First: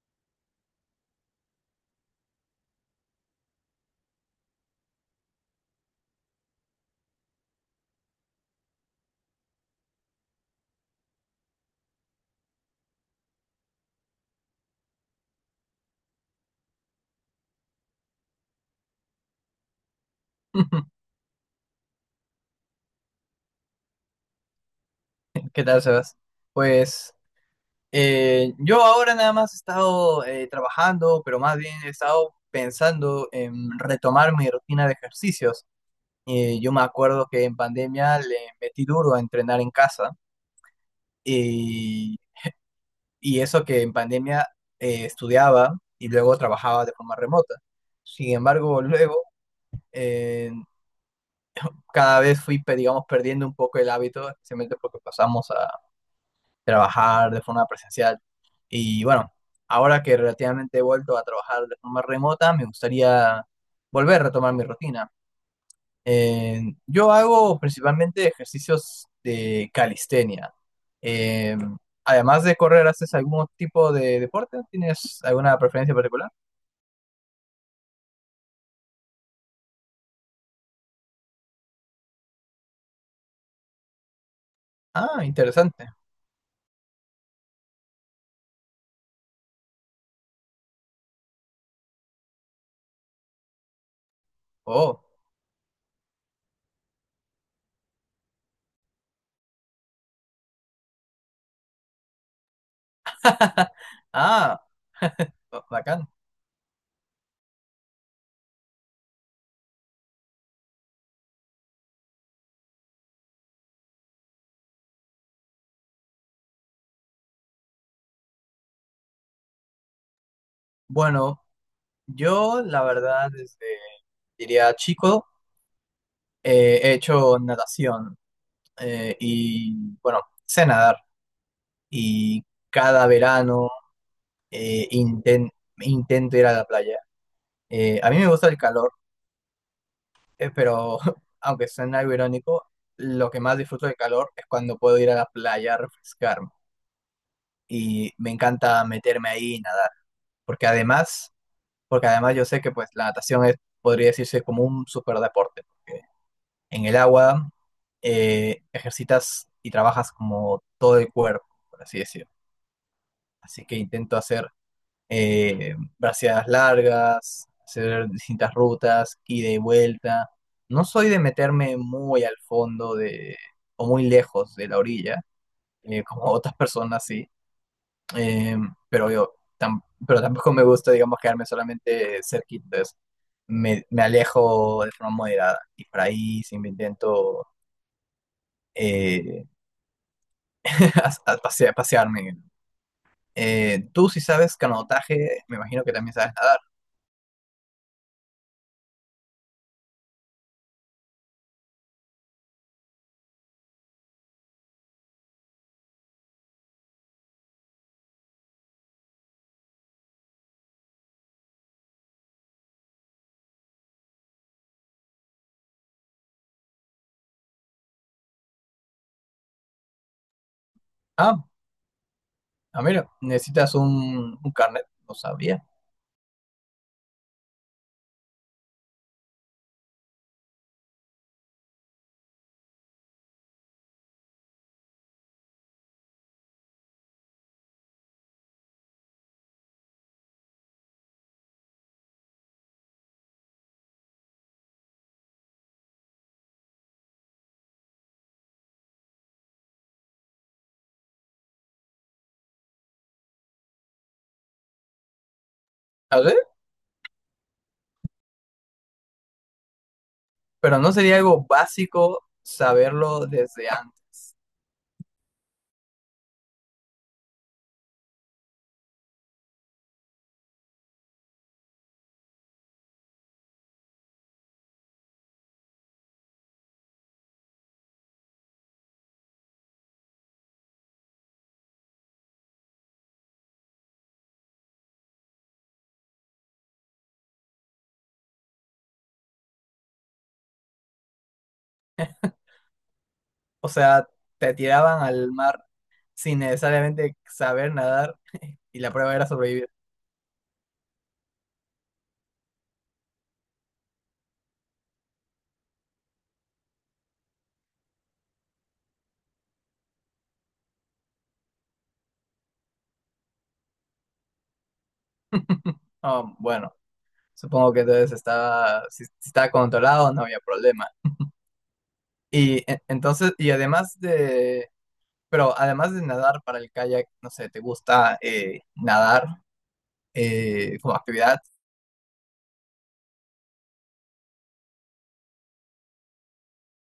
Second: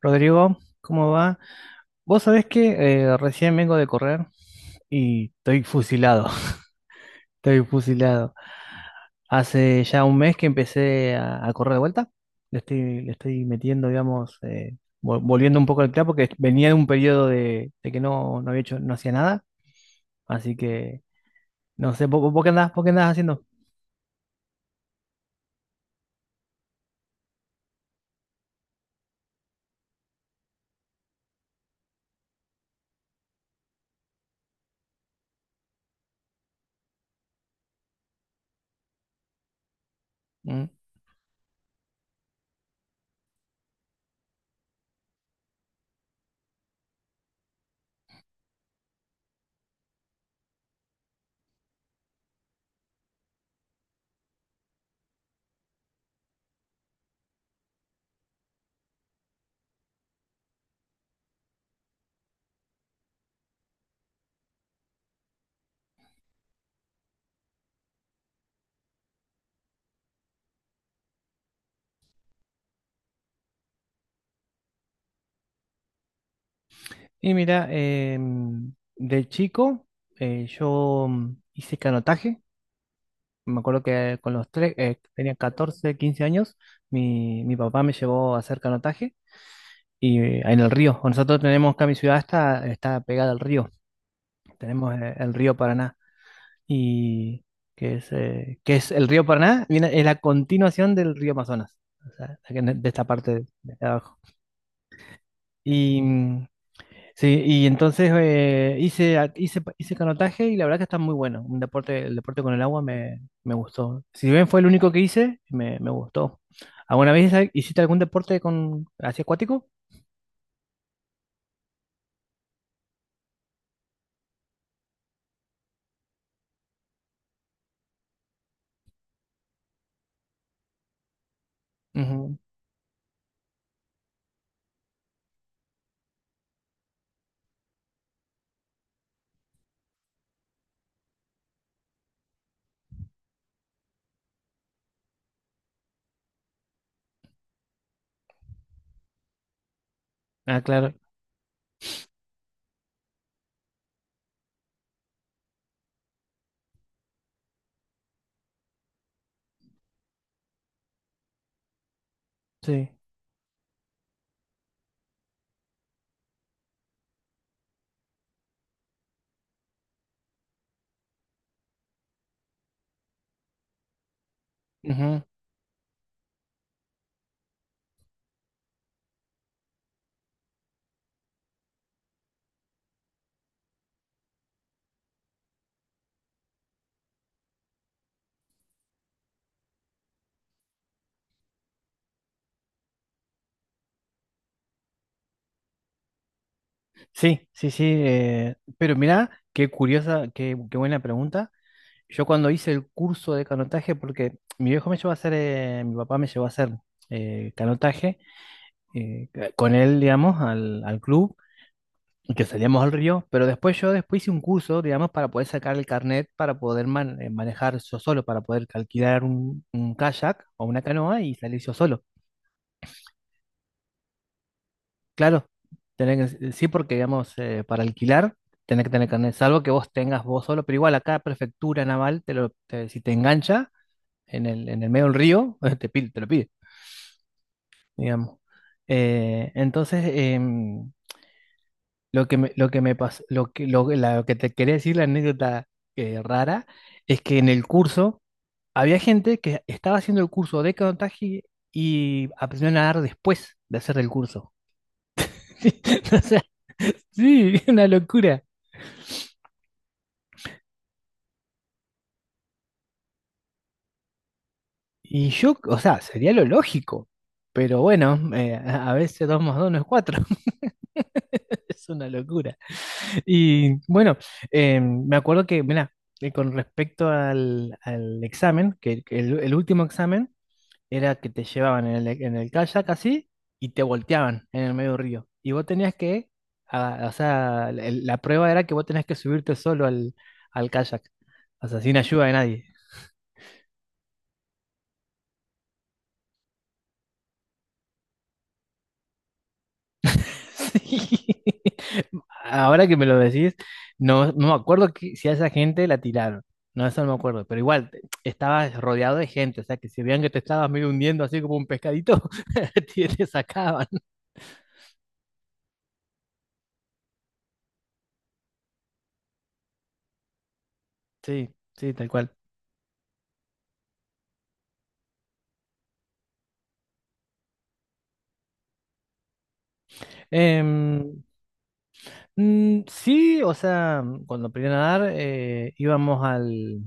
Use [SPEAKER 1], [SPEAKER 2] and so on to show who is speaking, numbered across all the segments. [SPEAKER 1] Rodrigo, ¿cómo va? Vos sabés que recién vengo de correr y estoy fusilado, estoy fusilado. Hace ya un mes que empecé a correr de vuelta, le estoy metiendo, digamos, volviendo un poco al clavo porque venía de un periodo de que no había hecho, no hacía nada, así que no sé, ¿¿vos, qué andás, vos qué andás haciendo?
[SPEAKER 2] ¿Qué tal, Sebas? Pues yo ahora nada más he estado trabajando, pero más bien he estado pensando en retomar mi rutina de ejercicios. Yo me acuerdo que en pandemia le metí duro a entrenar en casa
[SPEAKER 1] Mm.
[SPEAKER 2] y, y eso que en pandemia estudiaba y luego trabajaba de forma remota. Sin embargo, luego eh, cada vez digamos, perdiendo un poco el hábito, especialmente porque pasamos trabajar de forma presencial. Y bueno, ahora que relativamente he vuelto a trabajar de forma remota, me gustaría volver a retomar mi rutina. Eh, yo hago principalmente ejercicios de calistenia. Eh, Además de correr, ¿haces algún tipo de deporte? ¿Tienes alguna preferencia particular?
[SPEAKER 1] Y mira, de chico yo hice canotaje. Me acuerdo que con los tres,
[SPEAKER 2] Ah,
[SPEAKER 1] tenía
[SPEAKER 2] interesante.
[SPEAKER 1] 14, 15 años, mi papá me llevó a hacer canotaje y en el río. Nosotros tenemos acá, mi ciudad está pegada al río. Tenemos
[SPEAKER 2] Oh,
[SPEAKER 1] el río Paraná. Y que es el río Paraná, viene, es la continuación del río Amazonas, o sea, de esta parte de abajo.
[SPEAKER 2] ah, oh,
[SPEAKER 1] Y
[SPEAKER 2] bacán.
[SPEAKER 1] sí, y entonces hice canotaje y la verdad que está muy bueno. Un deporte, el deporte con el agua me gustó. Si bien fue el único que hice, me gustó. ¿Alguna vez hiciste algún deporte con así acuático?
[SPEAKER 2] Bueno, yo la verdad diría chico, he hecho natación. Y bueno, sé nadar
[SPEAKER 1] Ujú.
[SPEAKER 2] y cada verano eh, inten- intento ir a la playa. A mí me gusta el calor, pero aunque suene algo irónico, lo que más disfruto del calor es cuando puedo ir a la playa a refrescarme y me encanta meterme ahí y nadar,
[SPEAKER 1] Ah,
[SPEAKER 2] porque
[SPEAKER 1] claro,
[SPEAKER 2] porque además yo sé que pues la natación es, podría decirse como un superdeporte, porque en el agua ejercitas y trabajas como todo el cuerpo, por así decirlo.
[SPEAKER 1] sí.
[SPEAKER 2] Así que intento hacer braseadas largas, hacer distintas rutas, ida y vuelta. No soy de meterme muy al fondo de, o muy lejos de la
[SPEAKER 1] Ujú.
[SPEAKER 2] orilla, como otras personas sí. Eh, pero yo tam- pero tampoco me gusta, digamos, quedarme solamente cerquita, entonces me alejo de forma moderada y por ahí sí me intento eh, pasearme. Tú si sabes canotaje, me imagino que también sabes nadar.
[SPEAKER 1] Sí, sí, sí. Pero mirá, qué curiosa, qué buena pregunta. Yo cuando hice el curso de canotaje, porque mi viejo me llevó a hacer, mi papá me llevó a hacer canotaje, eh, con él, digamos, al club. Y que salíamos al río, pero después yo después hice un curso, digamos, para poder sacar el carnet, para poder manejar yo solo, para poder alquilar un kayak o una canoa y
[SPEAKER 2] Ah.
[SPEAKER 1] salir yo solo.
[SPEAKER 2] Ah, mira, necesitas un carnet, no
[SPEAKER 1] Claro,
[SPEAKER 2] sabía.
[SPEAKER 1] sí, porque, digamos, para alquilar tenés que tener carnet, salvo que vos tengas vos solo, pero igual acá prefectura naval, si te engancha en el medio del río, te lo pide, digamos. Entonces, lo que me pasó, lo que te quería decir, la anécdota rara, es que en el curso había gente que estaba haciendo el curso de canotaje y aprendió a nadar después de hacer el curso. O
[SPEAKER 2] A
[SPEAKER 1] sea,
[SPEAKER 2] ver,
[SPEAKER 1] sí, una locura.
[SPEAKER 2] pero no sería algo básico saberlo desde antes.
[SPEAKER 1] Y yo, o sea, sería lo lógico, pero bueno, a veces dos más dos no es cuatro. Es una locura. Y bueno, me acuerdo que, mira, con respecto al examen, que el último examen, era que te llevaban en el kayak así y te volteaban en el medio del río. Y vos tenías que, ah, o sea, la prueba era que vos tenías que subirte solo al kayak, o sea, sin ayuda de nadie.
[SPEAKER 2] O sea, te tiraban al mar sin necesariamente saber nadar y la prueba era sobrevivir.
[SPEAKER 1] Sí. Ahora que me lo decís, no me acuerdo si a esa gente la tiraron. No, eso no me acuerdo, pero igual estabas rodeado de gente, o sea que si veían que te estabas medio hundiendo así como un pescadito, te sacaban.
[SPEAKER 2] Ah, bueno, supongo que entonces estaba, si estaba controlado no había problema.
[SPEAKER 1] Sí, sí, tal cual.
[SPEAKER 2] Entonces, pero además de nadar para el kayak, no sé, ¿te gusta nadar como
[SPEAKER 1] Em,
[SPEAKER 2] actividad?
[SPEAKER 1] Sí, o sea, cuando aprendí a nadar, íbamos al...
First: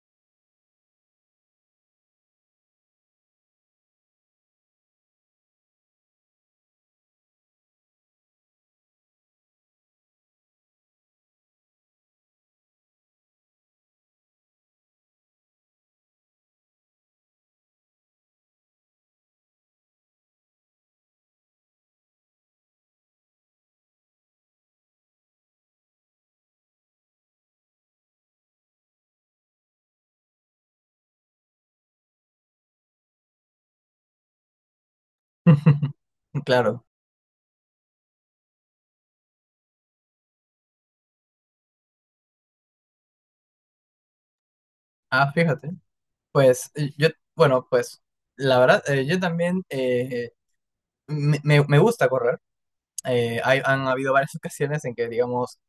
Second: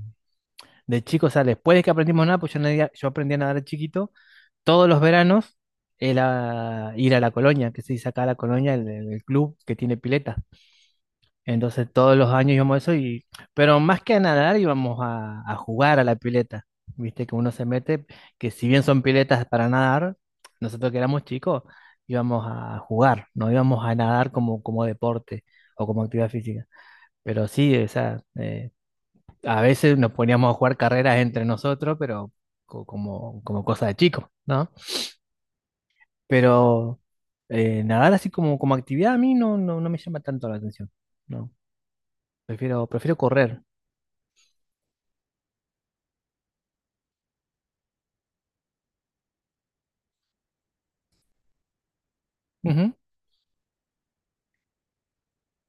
[SPEAKER 1] De chicos, o sea, después de que aprendimos a nadar, pues yo, yo aprendí a nadar de chiquito, todos los veranos era ir a la colonia, que se dice acá la colonia, el club que tiene pileta. Entonces todos los años íbamos a eso, y, pero más que a nadar íbamos a jugar a la pileta. Viste que uno se mete, que si bien son piletas para nadar, nosotros que éramos chicos íbamos a jugar, no íbamos a nadar como, deporte o como actividad física. Pero sí, o sea, a veces nos poníamos a jugar carreras entre nosotros, pero como cosa de chico, ¿no?
[SPEAKER 2] Claro.
[SPEAKER 1] Pero nadar así como, como actividad a mí no, no me llama tanto la atención, ¿no? Prefiero, prefiero correr.
[SPEAKER 2] Ah, fíjate. Pues bueno, pues la verdad, yo también me, me- me gusta correr.
[SPEAKER 1] Ujú,
[SPEAKER 2] Han habido varias ocasiones en que, digamos,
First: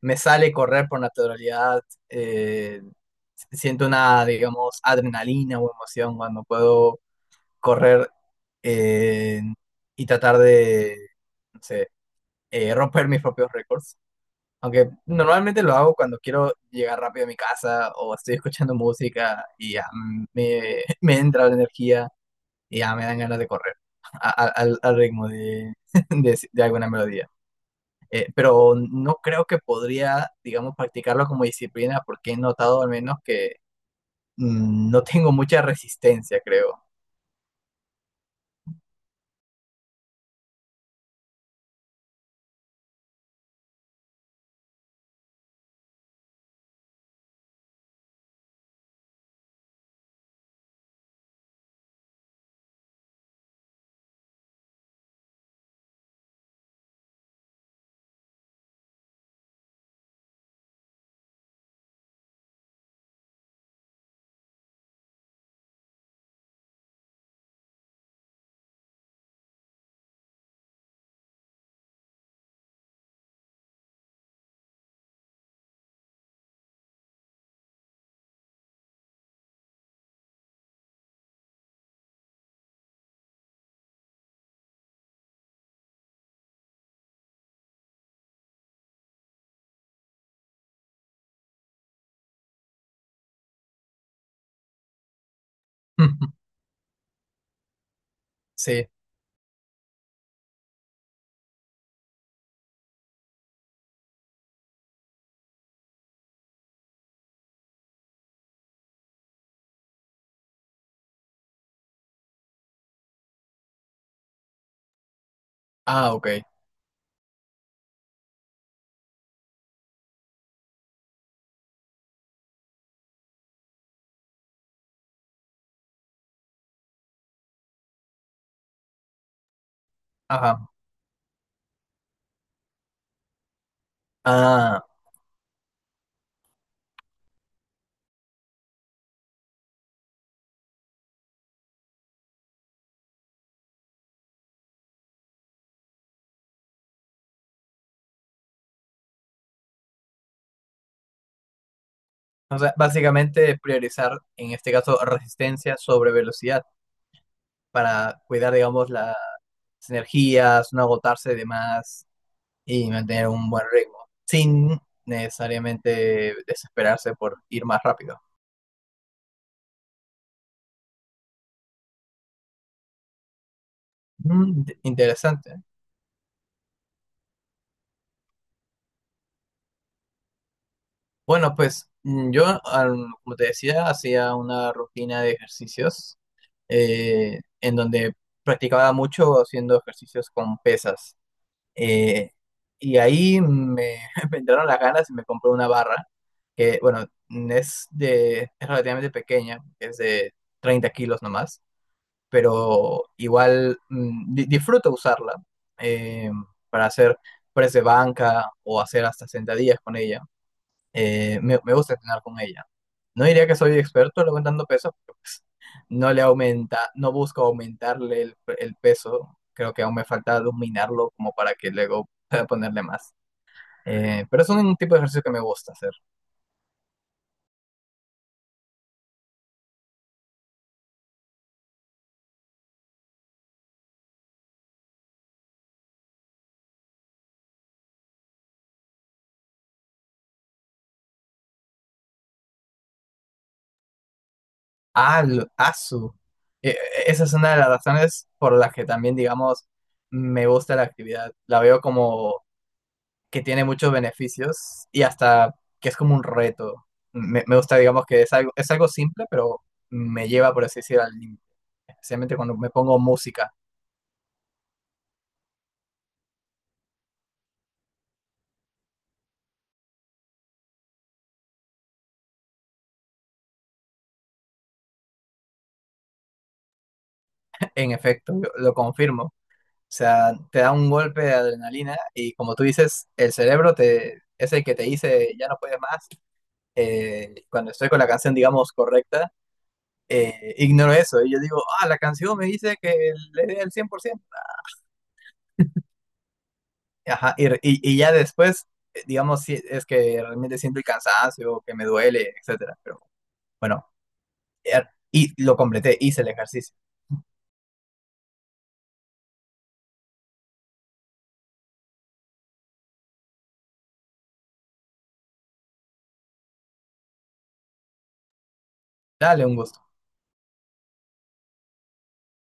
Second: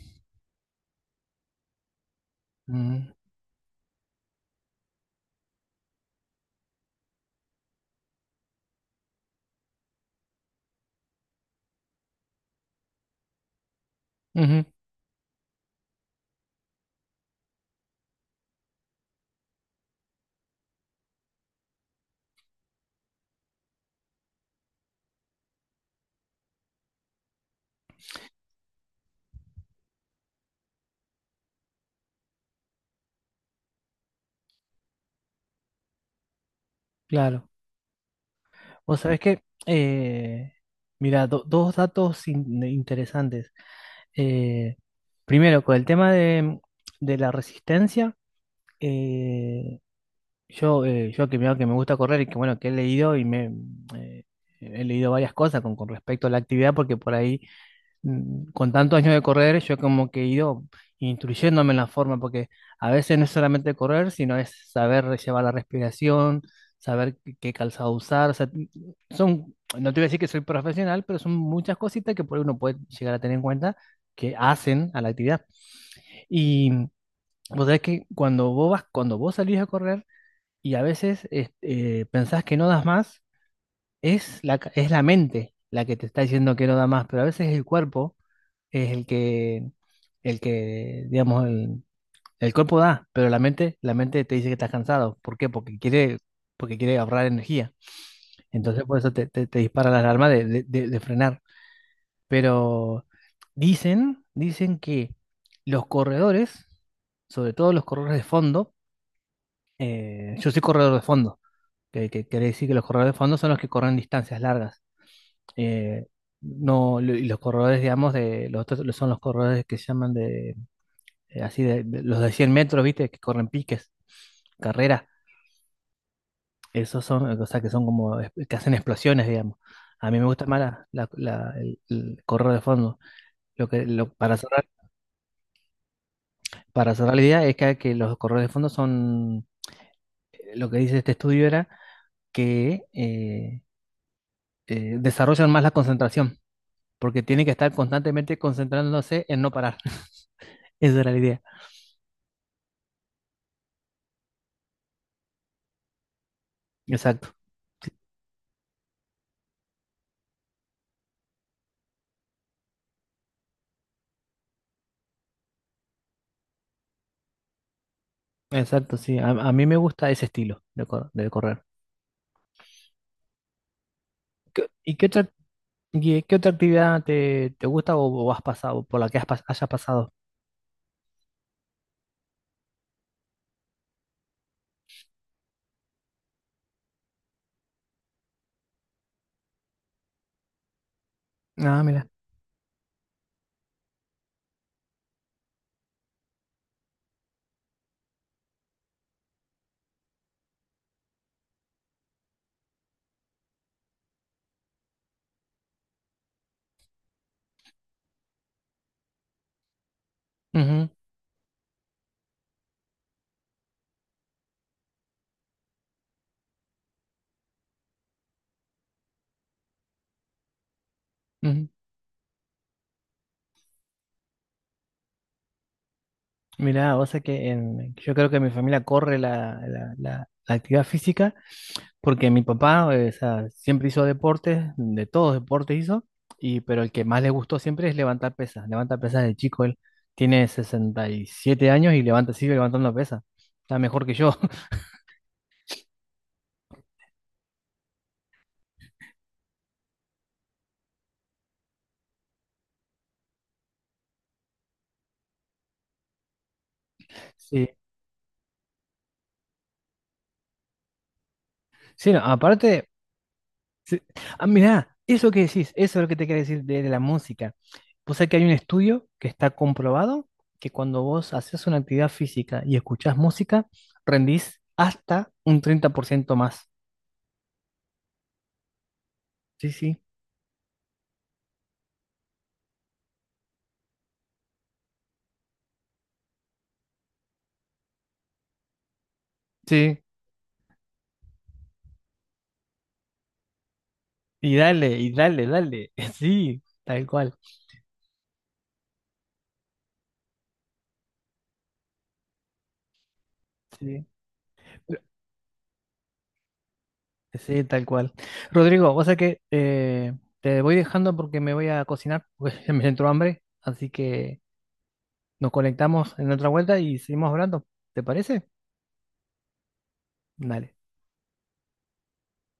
[SPEAKER 2] me sale correr por naturalidad. eh,
[SPEAKER 1] ujú,
[SPEAKER 2] Siento una, digamos, adrenalina o emoción cuando puedo correr eh, y tratar de, no sé, romper mis propios récords.
[SPEAKER 1] ujú,
[SPEAKER 2] Aunque normalmente lo hago cuando quiero llegar rápido a mi casa o estoy escuchando música y ya, me entra la energía y ya me dan ganas de correr al ritmo de, de alguna melodía. Pero no creo que podría, digamos, practicarlo como disciplina porque he notado al menos que no tengo mucha resistencia, creo.
[SPEAKER 1] claro. Vos sabés que, mira, dos datos interesantes. Eh, Primero, con el tema de la resistencia. eh, yo que, me gusta correr y que bueno, que he leído y me eh, he leído varias cosas con respecto a la actividad, porque por ahí, con tantos años de correr, yo como que he ido instruyéndome en la forma, porque a veces no es solamente correr, sino es saber llevar la respiración, saber qué, qué calzado usar. O sea, son, no te voy a decir que soy profesional, pero son muchas cositas que por ahí uno puede llegar a tener en cuenta que hacen a la actividad. Y vos sabés que cuando vos vas, cuando vos salís a correr, y a veces pensás que no das más, es la, es la mente la que te está diciendo que no da más, pero a veces el cuerpo es el que, digamos, el cuerpo da, pero la mente te dice que estás cansado. ¿Por qué? Porque quiere ahorrar energía. Entonces
[SPEAKER 2] Sí.
[SPEAKER 1] por eso te, te dispara la alarma de, de frenar. Pero dicen, dicen que los corredores, sobre todo los corredores de fondo, yo soy corredor de fondo que quiere decir que los corredores de fondo son los que corren distancias largas. Eh,
[SPEAKER 2] Ah, ok.
[SPEAKER 1] no, lo- Y los corredores, digamos, de, los otros son los corredores que se llaman de, así, de, los de 100 metros, ¿viste? Que corren piques, carreras. Esos son, o sea, que son como, que hacen explosiones, digamos. A mí me gusta más
[SPEAKER 2] Ajá.
[SPEAKER 1] la, el corredor de fondo. Lo que, lo, para cerrar,
[SPEAKER 2] Ah,
[SPEAKER 1] para cerrar la idea es que los corredores de fondo son, lo que dice este estudio era que desarrollan más la concentración porque tiene que estar constantemente concentrándose en no parar. Esa era la idea.
[SPEAKER 2] o sea, básicamente priorizar, en este caso, resistencia sobre velocidad
[SPEAKER 1] Exacto, sí,
[SPEAKER 2] para cuidar, digamos, las energías, no agotarse de más. Y mantener un buen ritmo, sin necesariamente desesperarse por ir más rápido.
[SPEAKER 1] exacto, sí. A mí me gusta ese estilo de, de correr. ¿Qué- ¿Y qué otra,
[SPEAKER 2] Interesante.
[SPEAKER 1] y qué otra actividad te, te gusta o has pasado, por la que hayas pasado?
[SPEAKER 2] Bueno, pues como te decía, hacía una rutina de ejercicios en donde practicaba mucho haciendo ejercicios con pesas.
[SPEAKER 1] Ah, mira.
[SPEAKER 2] Eh, y ahí me entraron las ganas y me compré una barra que, bueno, es relativamente pequeña, es de 30 kilos nomás, pero igual disfruto usarla eh, para hacer press de banca o hacer hasta sentadillas con ella.
[SPEAKER 1] Ujú,
[SPEAKER 2] Me gusta entrenar con ella. No diría que soy experto levantando peso, pero pues, no busco aumentarle el peso. Creo que aún me falta dominarlo como para
[SPEAKER 1] ujú.
[SPEAKER 2] que luego pueda ponerle más. Pero es un tipo de ejercicio que me gusta hacer.
[SPEAKER 1] Mira, o sea que yo creo que mi familia corre la, la actividad física. Porque mi papá, o sea, siempre hizo deportes, de todos deportes hizo, y, pero el que más le gustó siempre es levantar pesas. Levanta pesas de chico, él tiene 67 años y levanta, sigue levantando pesas. Está mejor que yo.
[SPEAKER 2] Ah, lo- asu. E- e, Esa es una de las razones por las que también, digamos, me gusta la actividad. La veo como que tiene muchos beneficios y hasta que es como un reto. Me
[SPEAKER 1] Sí,
[SPEAKER 2] gusta, digamos, que es algo simple, pero me lleva, por así decir, al límite.
[SPEAKER 1] sí, no,
[SPEAKER 2] Especialmente cuando me
[SPEAKER 1] aparte,
[SPEAKER 2] pongo música.
[SPEAKER 1] sí. Ah, mirá, eso que decís, eso es lo que te quería decir de la música. Pues es que hay un estudio que está comprobado que cuando vos haces una actividad física y escuchás música, rendís hasta un 30% más.
[SPEAKER 2] En efecto, yo lo confirmo. O
[SPEAKER 1] Sí, sí.
[SPEAKER 2] sea, te da un golpe de adrenalina y como tú dices, es el que te dice, ya no puedes más. Cuando estoy con la canción, digamos, correcta
[SPEAKER 1] Sí,
[SPEAKER 2] ignoro eso. Y yo digo, ah, la canción me dice que le dé el 100%.
[SPEAKER 1] y dale, y dale, dale. Sí, tal cual.
[SPEAKER 2] Y ya después, digamos, si es que realmente siento el cansancio, que me duele, etcétera. Pero bueno,
[SPEAKER 1] Sí,
[SPEAKER 2] y lo completé, hice el ejercicio.
[SPEAKER 1] sí, tal cual. Rodrigo, o sea que te voy dejando porque me voy a cocinar, porque me entró hambre. Así que nos conectamos en otra vuelta y seguimos hablando. ¿Te parece?
[SPEAKER 2] Dale un gusto.
[SPEAKER 1] Dale.